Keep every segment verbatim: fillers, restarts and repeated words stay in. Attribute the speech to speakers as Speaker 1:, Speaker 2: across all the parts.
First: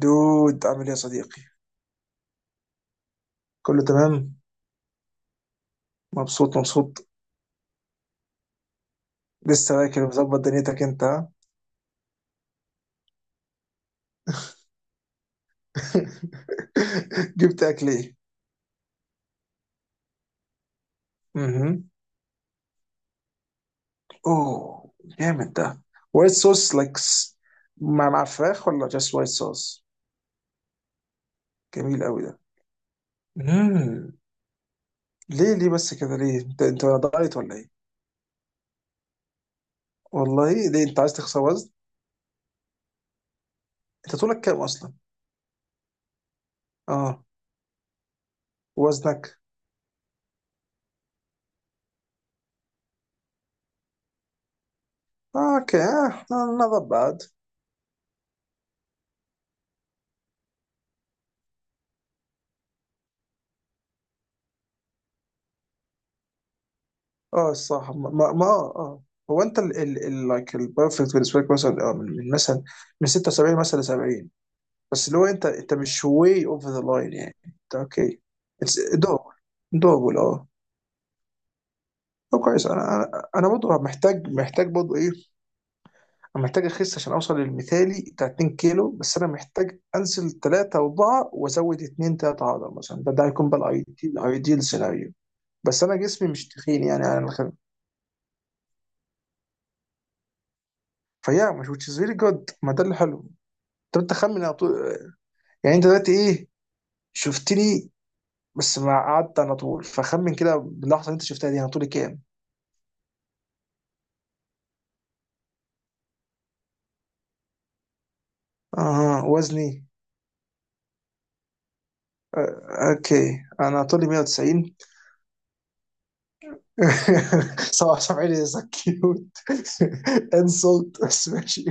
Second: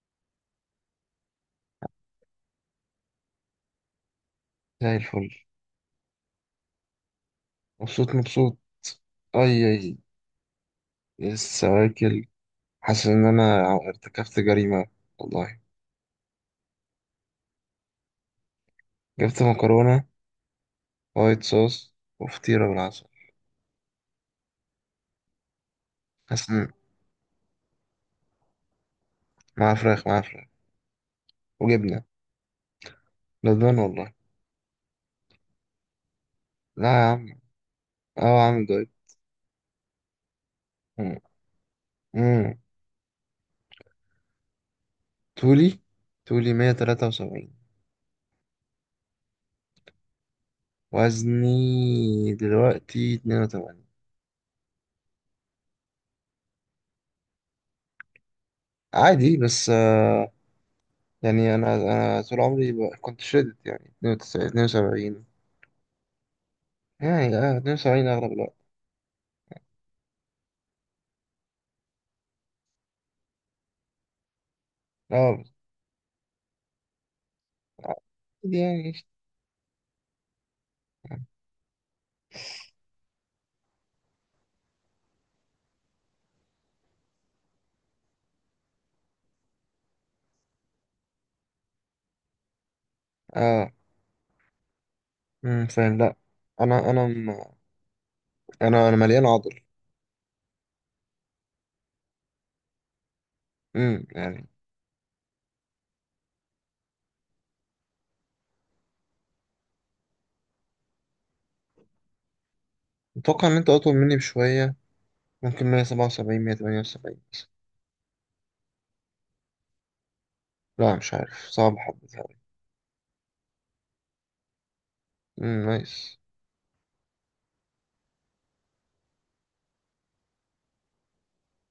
Speaker 1: دود، عامل ايه يا صديقي؟ كله تمام؟
Speaker 2: زي الفل.
Speaker 1: مبسوط مبسوط.
Speaker 2: مبسوط مبسوط. أي
Speaker 1: لسه
Speaker 2: أي.
Speaker 1: واكل ومظبط دنيتك انت ها؟
Speaker 2: لسه واكل. حاسس إن أنا ارتكبت جريمة والله.
Speaker 1: جبت اكل ايه؟
Speaker 2: جبت مكرونة وايت
Speaker 1: اها،
Speaker 2: صوص وفطيرة بالعسل.
Speaker 1: اوه، جامد ده. وايت
Speaker 2: حاسس إن.
Speaker 1: صوص لايك. مع مع فراخ ولا جاست وايت
Speaker 2: مع
Speaker 1: صوص؟
Speaker 2: فراخ مع فراخ
Speaker 1: جميل
Speaker 2: وجبنة.
Speaker 1: قوي ده.
Speaker 2: ندمان والله.
Speaker 1: مم. ليه ليه بس كده ليه؟ انت انت
Speaker 2: لا
Speaker 1: ولا
Speaker 2: يا عم.
Speaker 1: دايت ولا ايه؟
Speaker 2: أه عامل دايت.
Speaker 1: والله ليه، انت عايز
Speaker 2: مم.
Speaker 1: تخسر وزن؟
Speaker 2: مم.
Speaker 1: انت طولك كام اصلا؟
Speaker 2: طولي طولي مية تلاتة
Speaker 1: اه.
Speaker 2: وسبعين
Speaker 1: وزنك؟
Speaker 2: وزني دلوقتي اتنين وتمانين.
Speaker 1: آه، اوكي، نوت باد.
Speaker 2: عادي بس آه، يعني أنا أنا طول عمري ب- كنت شدت يعني اتنين وتسعين اتنين وسبعين. يعني
Speaker 1: اه
Speaker 2: اه
Speaker 1: الصراحه،
Speaker 2: اتنين وسبعين
Speaker 1: ما
Speaker 2: اغلب
Speaker 1: ما ما-
Speaker 2: الوقت.
Speaker 1: اه اه هو انت ال ال ال لايك البرفكت بالنسبه لك مثلا، آه، من من مثلا من ستة وسبعين مثلا ل سبعين. بس اللي هو
Speaker 2: اه.
Speaker 1: انت انت مش واي اوفر ذا لاين، يعني انت اوكي.
Speaker 2: دي
Speaker 1: اتس
Speaker 2: يعني
Speaker 1: دوبل. دوبل، اه. طب كويس. انا انا انا برضه محتاج محتاج برضه ايه. انا محتاج اخس عشان اوصل للمثالي بتاع 2 كيلو، بس انا محتاج انزل تلاتة اربعة وازود اتنين تلاتة عضل مثلا. ده ده هيكون بقى
Speaker 2: اه
Speaker 1: الايديال الايديال سيناريو.
Speaker 2: امم
Speaker 1: بس انا
Speaker 2: فاهم لا.
Speaker 1: جسمي مش تخين،
Speaker 2: انا انا
Speaker 1: يعني انا
Speaker 2: م- انا انا مليان عضل.
Speaker 1: فيا مش which is really good. ما ده اللي حلو. طب
Speaker 2: امم
Speaker 1: انت خمن
Speaker 2: يعني.
Speaker 1: على طول. يعني انت دلوقتي ايه، شفتني، بس ما قعدت على طول، فخمن كده باللحظه اللي انت شفتها دي، انا طولي كام؟
Speaker 2: متوقع ان انت اطول مني بشويه، ممكن مية سبعة وسبعين مية تمانية وسبعين.
Speaker 1: اه، وزني.
Speaker 2: لا مش عارف، صعب حبة يعني.
Speaker 1: آه اوكي، انا طولي مية وتسعين.
Speaker 2: امم، نايس.
Speaker 1: سبعة وسبعين از كيوت. انسلت بس ماشي.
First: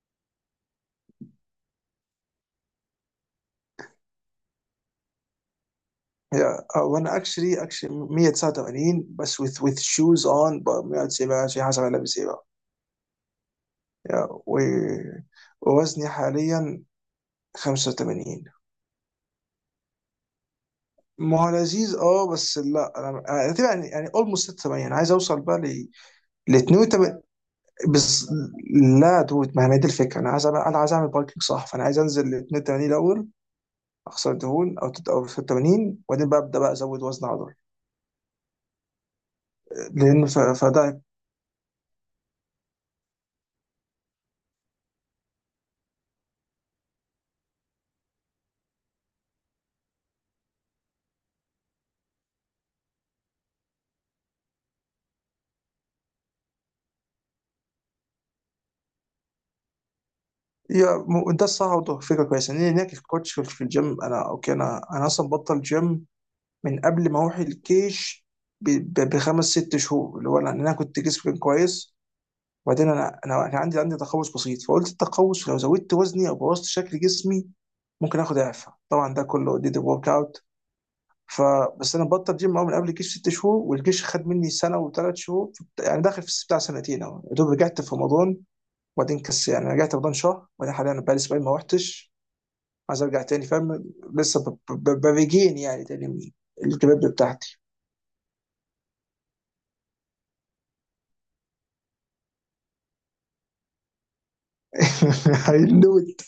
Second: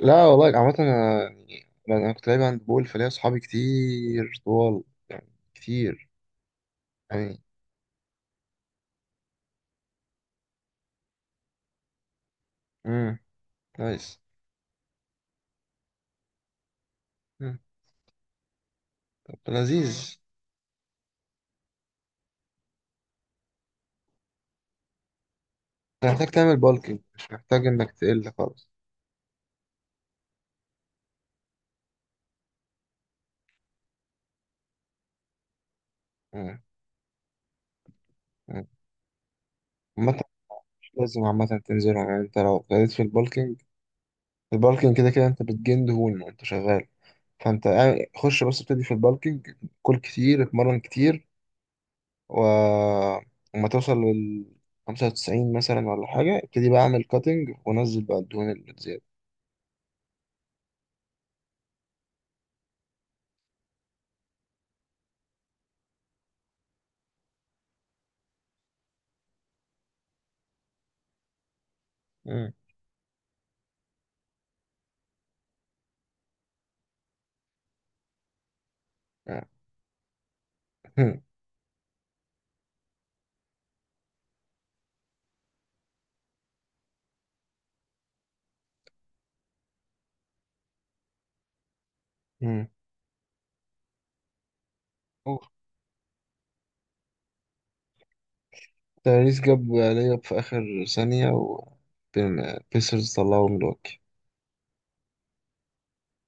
Speaker 2: لا والله، عامة انا يعني انا أنا كنت لعيب هاند بول، فليا صحابي كتير طوال. يعني كتير
Speaker 1: يا، آه، وانا
Speaker 2: يعني.
Speaker 1: اكشلي اكشلي مية تسعة وتمانين، بس with with shoes on ب- مية وتسعين بقى، شيء حسب انا لابس ايه بقى.
Speaker 2: امم، نايس.
Speaker 1: يا و- ووزني حاليا
Speaker 2: امم
Speaker 1: خمسة وتمانين.
Speaker 2: طب لذيذ.
Speaker 1: ما هو لذيذ اه، بس لا انا، أنا تبقى يعني يعني اولموست ستة وتمانين. انا عايز اوصل بقى ل،
Speaker 2: انت محتاج تعمل
Speaker 1: ل
Speaker 2: بالكينج،
Speaker 1: اتنين وتمانين
Speaker 2: مش محتاج انك
Speaker 1: بس.
Speaker 2: تقل خالص.
Speaker 1: لا دود، ما هي دي الفكره. انا عايز اعمل، انا عايز اعمل باركينج صح، فانا عايز انزل ل اتنين وتمانين الاول. اخسر دهون، او تت- او ستة وتمانين، وبعدين بقى ابدا
Speaker 2: امم.
Speaker 1: بقى ازود وزن عضلي،
Speaker 2: أمم. عامة
Speaker 1: لان ف- فده.
Speaker 2: لازم عامة تنزلها، يعني انت لو ابتديت في البالكينج. البالكينج كده كده انت بتجن دهون وانت شغال. فانت قاعد- خش بس ابتدي في البالكينج. كل كتير، اتمرن كتير. و... وما توصل لل خمسة وتسعين مثلا ولا حاجة، ابتدي بقى اعمل كاتنج ونزل بقى الدهون اللي تزيادة.
Speaker 1: يا م- ده الصح، وده فكره كويسه ان هناك في كوتش في الجيم. انا اوكي، انا انا اصلا بطل جيم من قبل ما اروح الكيش ب- ب- بخمس ست شهور، اللي هو لأن انا كنت جسمي كان كويس.
Speaker 2: مم.
Speaker 1: وبعدين انا انا كان عندي عندي تقوس بسيط، فقلت التقوس لو زودت وزني او بوظت شكل جسمي ممكن اخد اعفاء. طبعا ده كله ديد ورك اوت.
Speaker 2: مم.
Speaker 1: فبس انا بطل جيم أهو من قبل الجيش ست شهور، والجيش خد مني سنه وثلاث شهور. يعني داخل في بتاع سنتين اهو، يا دوب رجعت في رمضان، وبعدين كس يعني رجعت رمضان شهر، وبعدين حاليا بقالي اسبوعين ما رحتش.
Speaker 2: مم.
Speaker 1: عايز ارجع تاني، فاهم، لسه ب- ب- ب-
Speaker 2: أوف.
Speaker 1: بريجين يعني تاني من الكباب بتاعتي.
Speaker 2: تاريس جاب لياب في آخر ثانية و بيسرز طلعوا ملواكي.
Speaker 1: I knew it.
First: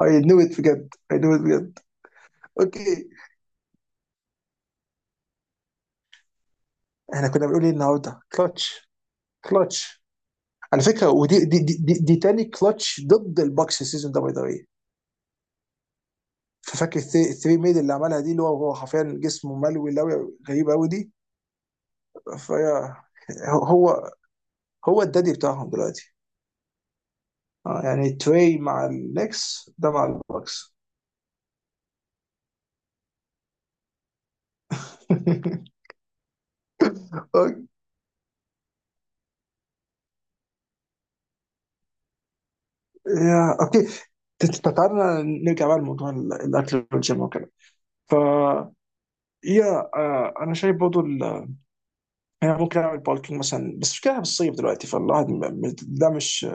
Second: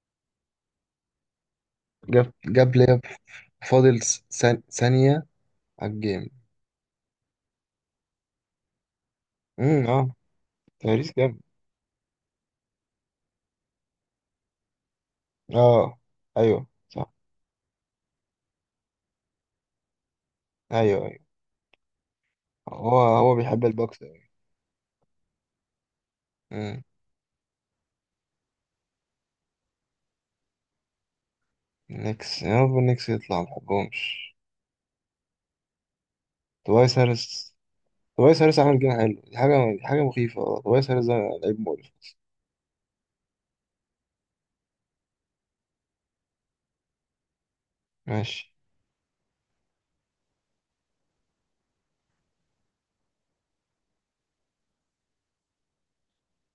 Speaker 1: I knew it بجد. I knew it بجد.
Speaker 2: جاب جاب لياب.
Speaker 1: اوكي.
Speaker 2: فاضل س- ثانية على الجيم.
Speaker 1: احنا كنا بنقول ايه النهارده؟ كلتش،
Speaker 2: امم
Speaker 1: كلتش.
Speaker 2: اه
Speaker 1: على فكره
Speaker 2: تاريس جاب.
Speaker 1: ودي دي دي, دي, دي تاني كلتش ضد الباكس السيزون ده باي ذا واي.
Speaker 2: اه ايوه
Speaker 1: ففاكر
Speaker 2: صح.
Speaker 1: الثري الثري ميد اللي عملها دي، اللي هو هو حرفيا جسمه ملوي لوي غريب قوي
Speaker 2: ايوه
Speaker 1: دي.
Speaker 2: ايوه.
Speaker 1: فهي،
Speaker 2: هو هو بيحب البوكس
Speaker 1: هو
Speaker 2: أوي.
Speaker 1: هو الدادي بتاعهم دلوقتي.
Speaker 2: مم.
Speaker 1: اه يعني تري مع النكس، ده مع الباكس.
Speaker 2: نيكس، يا رب النكس يطلع، ما بحبهمش. توايس هاريس.
Speaker 1: أوك-
Speaker 2: توايس هاريس عامل جيم حلو. دي حاجة، دي حاجة مخيفة والله. توايس هاريس ده لعيب مقرف.
Speaker 1: يا اوكي، ت- ت- تعالى نرجع بقى لموضوع ال- الاكل والجيم وكده. ف،
Speaker 2: ماشي.
Speaker 1: يا، آه، انا شايف برضه، ال- يعني ممكن اعمل بالكينج مثلا، بس مش كده في الصيف دلوقتي، فالواحد م- م- ده مش،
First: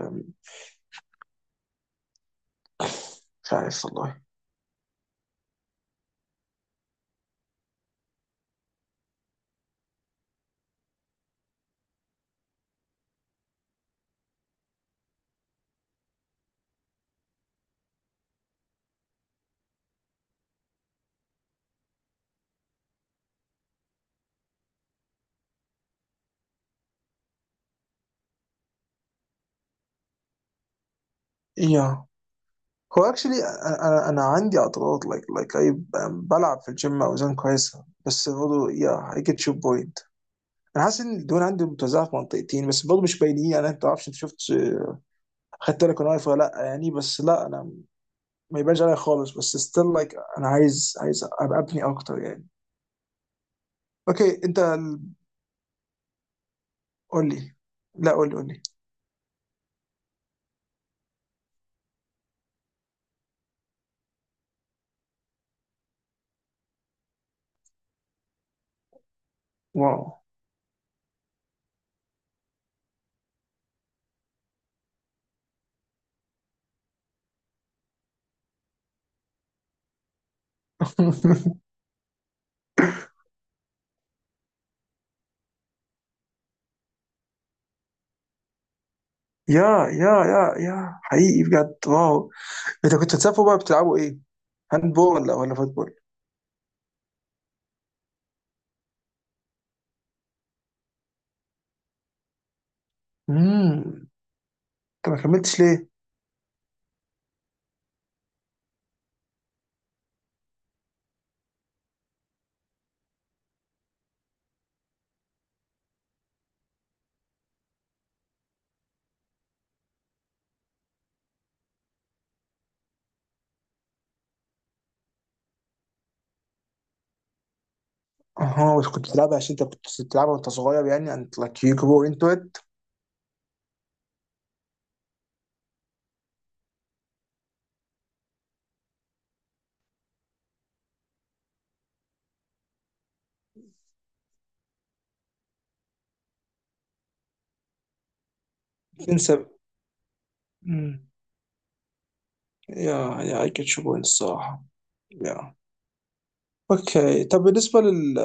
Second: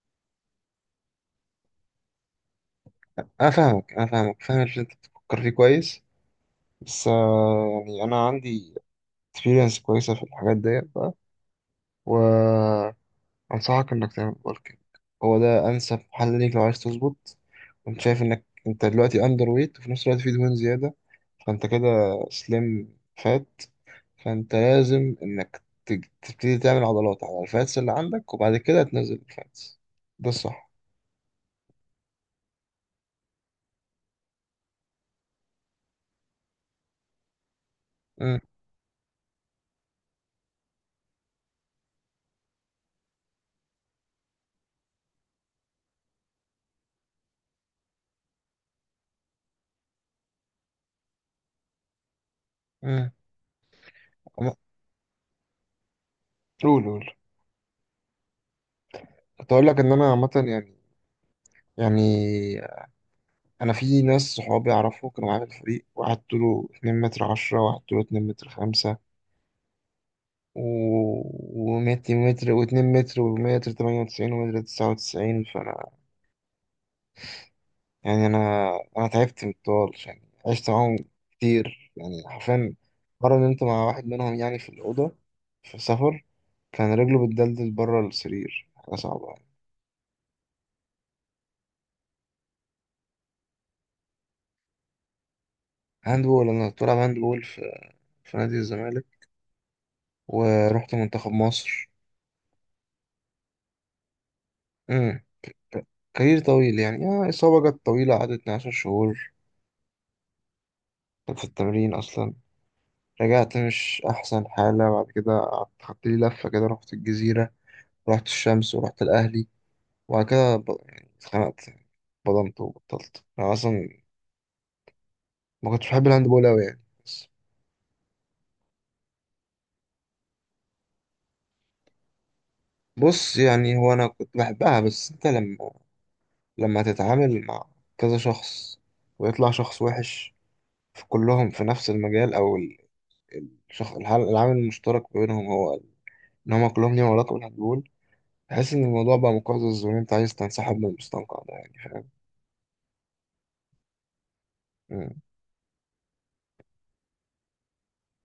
Speaker 2: أنا
Speaker 1: مش عارف
Speaker 2: فاهمك أنا
Speaker 1: والله.
Speaker 2: فاهمك، فاهم اللي أنت بتفكر فيه كويس. بس آه، يعني أنا عندي experience كويسة في الحاجات ديت بقى، و أنصحك إنك تعمل بالكينج. هو ده أنسب حل ليك لو عايز تظبط. وأنت شايف إنك أنت دلوقتي أندر ويت، وفي نفس الوقت في دهون زيادة. فأنت كده سليم فات. فأنت لازم إنك تج- تبتدي تعمل عضلات على الفاتس اللي عندك، وبعد كده تنزل الفاتس. ده الصح.
Speaker 1: يا، هو اكشلي، انا انا عندي اعتراض لايك لايك اي. بلعب في الجيم اوزان كويسه، بس
Speaker 2: أمم.
Speaker 1: برضه يا اي جيت يور بوينت. انا حاسس ان الدهون عندي متوزعه في منطقتين، بس برضه مش باينين، يعني انت تعرفش، انت شفت، خدت بالك انا واقف ولا لا يعني، بس لا انا ما يبانش عليا خالص، بس ستيل لايك انا عايز عايز ابقى ابني اكتر يعني.
Speaker 2: أمم.
Speaker 1: اوكي
Speaker 2: أما-
Speaker 1: انت ال-
Speaker 2: قول قول.
Speaker 1: قول لي. لا قول لي، قول لي.
Speaker 2: كنت أقول لك إن أنا عامة يعني يعني أنا في ناس صحابي أعرفه كانوا معايا في الفريق، واحد طوله اتنين متر عشرة، واحد طوله اتنين متر خمسة.
Speaker 1: واو
Speaker 2: و... ومتر متر واتنين متر ومتر تمانية وتسعين ومتر تسعة وتسعين، فأنا. يعني أنا أنا تعبت من الطوال، يعني عشت معاهم كتير يعني، حرفيا. مرة نمت مع واحد منهم يعني، في الأوضة، في سفر. كان رجله بتدلدل بره السرير، حاجة صعبة يعني.
Speaker 1: يا يا يا يا حقيقي بجد واو. انت كنت بتسافروا بقى بتلعبوا ايه؟ هاند بول ولا ولا فوتبول؟
Speaker 2: هاند بول. أنا كنت بلعب هاند بول في... في نادي الزمالك. ورحت منتخب مصر.
Speaker 1: امم. انت ما
Speaker 2: امم.
Speaker 1: كملتش ليه؟
Speaker 2: كارير طويل يعني، آه إصابة جت طويلة، قعدت اثنا عشر شهور. كنت في التمرين أصلا. رجعت مش أحسن حالة، بعد كده قعدت خدت لي لفة كده، رحت الجزيرة. رحت الشمس ورحت الأهلي. وبعد كده ب... يعني اتخنقت. بضمت وبطلت أنا أصلا. ما كنتش بحب الهاند بول أوي يعني، بس.
Speaker 1: اها، بس كنت بتلعبها عشان انت كنت بتلعبها وانت صغير، يعني انت لايك يو جرو انتو ات.
Speaker 2: بص يعني، هو أنا كنت بحبها، بس أنت لما لما تتعامل مع كذا شخص، ويطلع شخص وحش في كلهم، في نفس المجال، أو الشخص الحل... العامل المشترك بينهم، هو إن هما كلهم ليهم علاقة بالهاند بول، تحس إن الموضوع بقى
Speaker 1: تنسى.
Speaker 2: مقزز، وإن أنت عايز تنسحب من
Speaker 1: امم.
Speaker 2: المستنقع ده يعني.
Speaker 1: يا، يا اي جيت يو بوينت الصراحه.
Speaker 2: فاهم.
Speaker 1: يا اوكي، طب بالنسبه لل،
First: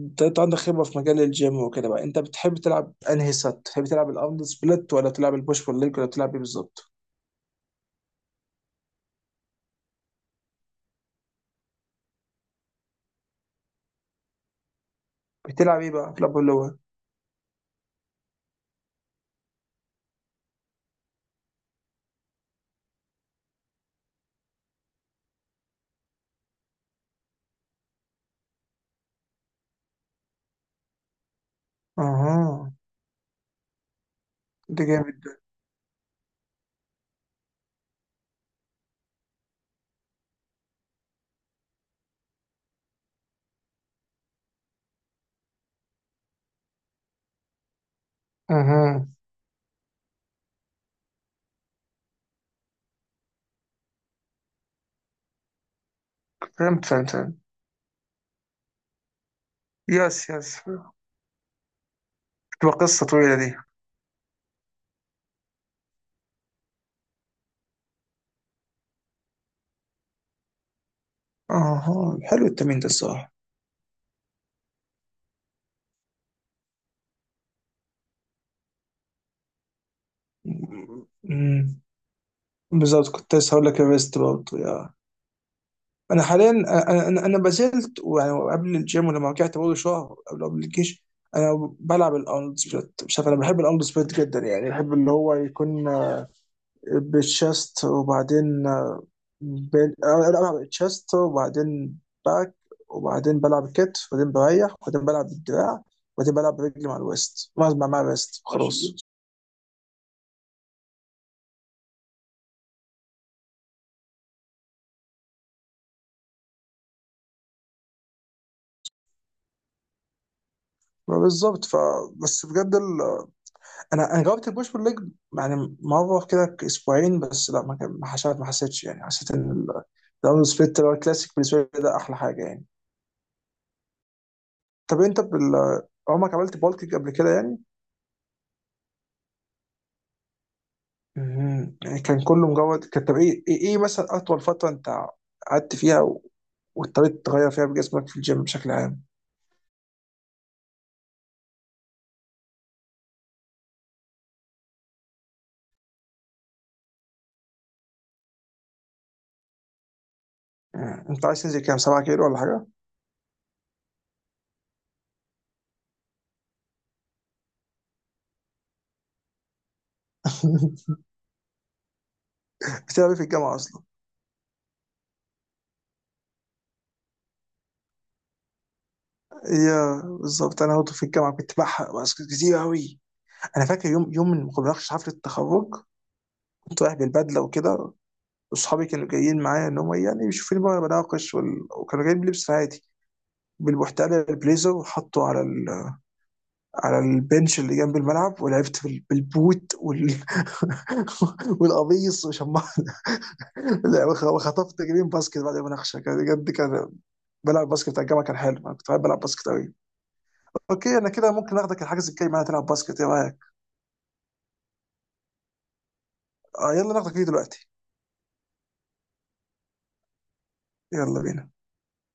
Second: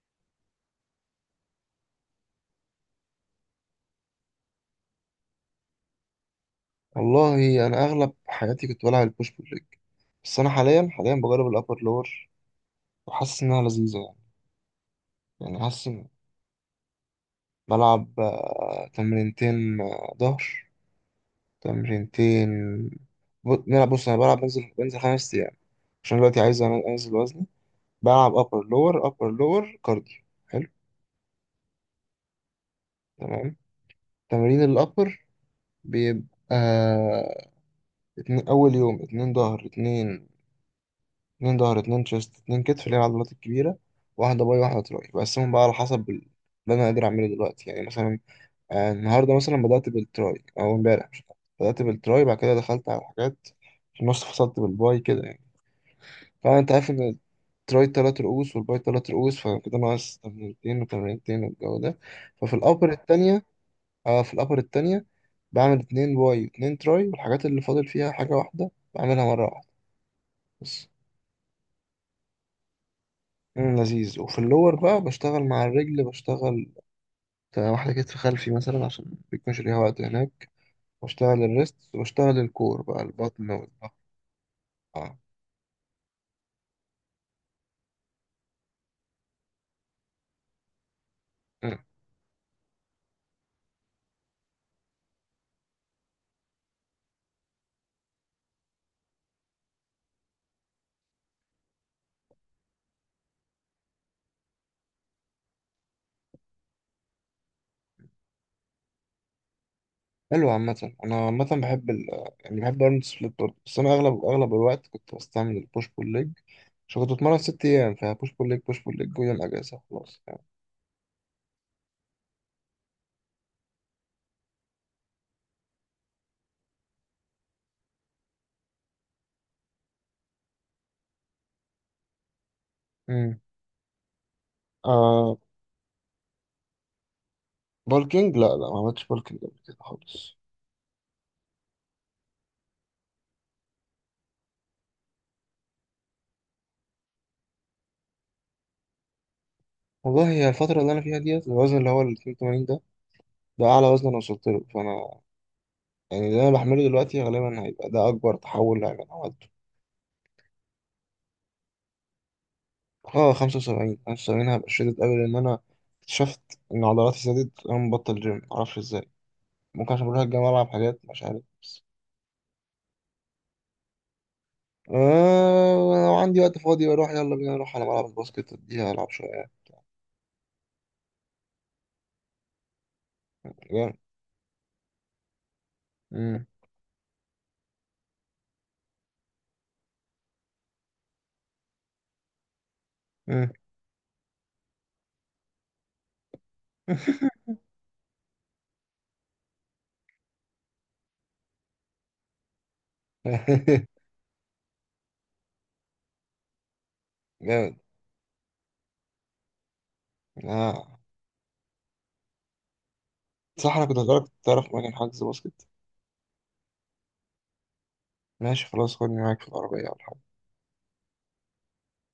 Speaker 1: انت أنت عندك خبره في مجال الجيم وكده بقى، انت بتحب تلعب انهي سات؟ بتحب تلعب الارنولد سبليت، ولا تلعب البوش بول ليج، ولا تلعب ايه بالظبط؟
Speaker 2: والله انا اغلب حياتي كنت بلعب البوش بول ليج. بس انا حاليا حاليا بجرب الابر لور. وحاسس انها لذيذه يعني. يعني
Speaker 1: بتلعب
Speaker 2: حاسس
Speaker 1: ايه
Speaker 2: إن.
Speaker 1: بقى؟ بتلعب اللي هو،
Speaker 2: بلعب آه، تمرينتين، آه، ظهر. تمرينتين ب- نلعب. بص انا بلعب، بنزل بنزل خمس ايام عشان دلوقتي عايز أن- انزل وزني. بلعب ابر لور، ابر لور كارديو. حلو.
Speaker 1: اها،
Speaker 2: تمام. تمرين
Speaker 1: ده جامد
Speaker 2: الابر
Speaker 1: ده.
Speaker 2: بيبقى اتنين اول يوم، اتنين ظهر اتنين، اتنين ظهر اتنين شيست، اتنين كتف، اللي هي العضلات الكبيرة. واحدة باي واحدة تراي، بقسمهم بقى على حسب ال- اللي أنا قادر أعمله دلوقتي، يعني مثلا آه،
Speaker 1: اها،
Speaker 2: النهاردة مثلا بدأت بالتراي أو امبارح، مش عارف. بدأت بالتراي، بعد كده دخلت على الحاجات، في النص فصلت بالباي كده يعني. طبعا أنت
Speaker 1: فهمت فهمت
Speaker 2: عارف إن
Speaker 1: فهمت.
Speaker 2: التراي تلات رؤوس والباي تلات رؤوس، فكده ناقص
Speaker 1: يس يس.
Speaker 2: تمرينتين وتمرينتين، والجو ده. ففي
Speaker 1: تبقى
Speaker 2: الأبر
Speaker 1: قصة طويلة
Speaker 2: التانية
Speaker 1: دي.
Speaker 2: اه في الأبر التانية بعمل اتنين باي واتنين تراي، والحاجات اللي فاضل فيها، حاجة واحدة بعملها مرة واحدة بس.
Speaker 1: اها، حلو التمرين ده الصراحة.
Speaker 2: مم، لذيذ. وفي اللور بقى بشتغل مع الرجل، بشتغل بتاع واحدة كتف خلفي مثلا، عشان بيكون ليها وقت هناك. بشتغل الريست،
Speaker 1: أمم،
Speaker 2: وبشتغل الكور بقى،
Speaker 1: بالظبط، كنت
Speaker 2: البطن
Speaker 1: لسه هقول لك
Speaker 2: والظهر.
Speaker 1: الريست برضه، يا
Speaker 2: اه.
Speaker 1: انا حاليا، انا انا أنا ما زلت، ويعني قبل الجيم ولما رجعت برضه شهر قبل قبل الجيش انا
Speaker 2: مم.
Speaker 1: بلعب الارنولد سبليت. مش عارف، انا بحب الارنولد سبليت جدا، يعني بحب اللي هو يكون بالشست وبعدين بال... أنا بلعب التشست وبعدين باك، وبعدين بلعب كتف، وبعدين بريح، وبعدين بلعب بالدراع، وبعدين بلعب برجلي مع الويست، مع مع الويست خلاص.
Speaker 2: حلو. عامة أنا عامة بحب ال آه، يعني بحب أرنولد سبليت برضه، بس أنا أغلب أغلب الوقت كنت بستعمل البوش بول ليج. عشان كنت بتمرن ست أيام، فبوش بول ليج بوش بول ليج، ويوم أجازة خلاص يعني.
Speaker 1: ما بالظبط، ف، بس بجد ال... انا انا جربت البوش بول ليج يعني مره كده، ك- اسبوعين بس، لا ما كان- ما حسيت، ما حسيتش يعني، حسيت ان ال- الداون سبليت اللي هو الكلاسيك بالنسبه لي ده احلى حاجه يعني.
Speaker 2: مم.
Speaker 1: طب انت
Speaker 2: آه.
Speaker 1: بال... عمرك عملت بالكيك قبل كده يعني؟
Speaker 2: بولكينج، لا لا، ما عملتش بولكينج قبل كده خالص.
Speaker 1: مهم. يعني كان كله مجرد كان. طب ايه، ايه إيه مثلا اطول فتره انت قعدت فيها و- واضطريت تغير فيها بجسمك في الجيم بشكل عام؟
Speaker 2: والله هي الفترة اللي أنا فيها ديت، الوزن اللي هو ال اتنين وتمانين ده، ده أعلى وزن أنا وصلت له. فأنا يعني اللي أنا بعمله دلوقتي غالبا هيبقى ده أكبر تحول هيبقى أنا عملته.
Speaker 1: مم. انت عايز تنزل كام، 7 كيلو ولا حاجه؟
Speaker 2: اه خمسة وسبعين، خمسة وسبعين هبقى شديد أوي، لأن أنا اكتشفت إن عضلاتي زادت وأنا مبطل جيم، معرفش إزاي. ممكن عشان بروح الجامعة ألعب حاجات، مش عارف، بس.
Speaker 1: بتلعب إيه في الجامعه اصلا؟
Speaker 2: آه لو عندي وقت فاضي بروح، يلا بينا نروح على ملعب الباسكت، أديها ألعب شوية.
Speaker 1: يا بالظبط، انا برضه في الجامعه كنت بحرق بس كتير قوي. انا فاكر
Speaker 2: جامد.
Speaker 1: يوم يوم من مقابلات حفله التخرج
Speaker 2: مم.
Speaker 1: كنت رايح بالبدله وكده، واصحابي كانوا جايين معايا ان هم يعني يشوفوني بقى بناقش، وال... وكانوا جايين بلبس عادي
Speaker 2: مم.
Speaker 1: بالبحتال البليزر، وحطه على ال... على البنش اللي جنب الملعب، ولعبت بال... بالبوت وال... والقميص، وشمعت لا وخ- وخطفت جرين باسكت بعد المناقشه. كان بجد كان بلعب
Speaker 2: جامد.
Speaker 1: باسكت بتاع الجامعه، كان حلو. انا كنت بحب العب باسكت قوي. اوكي
Speaker 2: آه
Speaker 1: انا كده ممكن اخدك الحجز الجاي معايا تلعب باسكت، ايه رايك؟
Speaker 2: صح، أنا كنت هسألك، تعرف مكان حجز باسكت.
Speaker 1: آه يلا ناخدك فيه دلوقتي.
Speaker 2: ماشي خلاص، خدني معاك في العربية ولا حاجة.
Speaker 1: يلا بينا.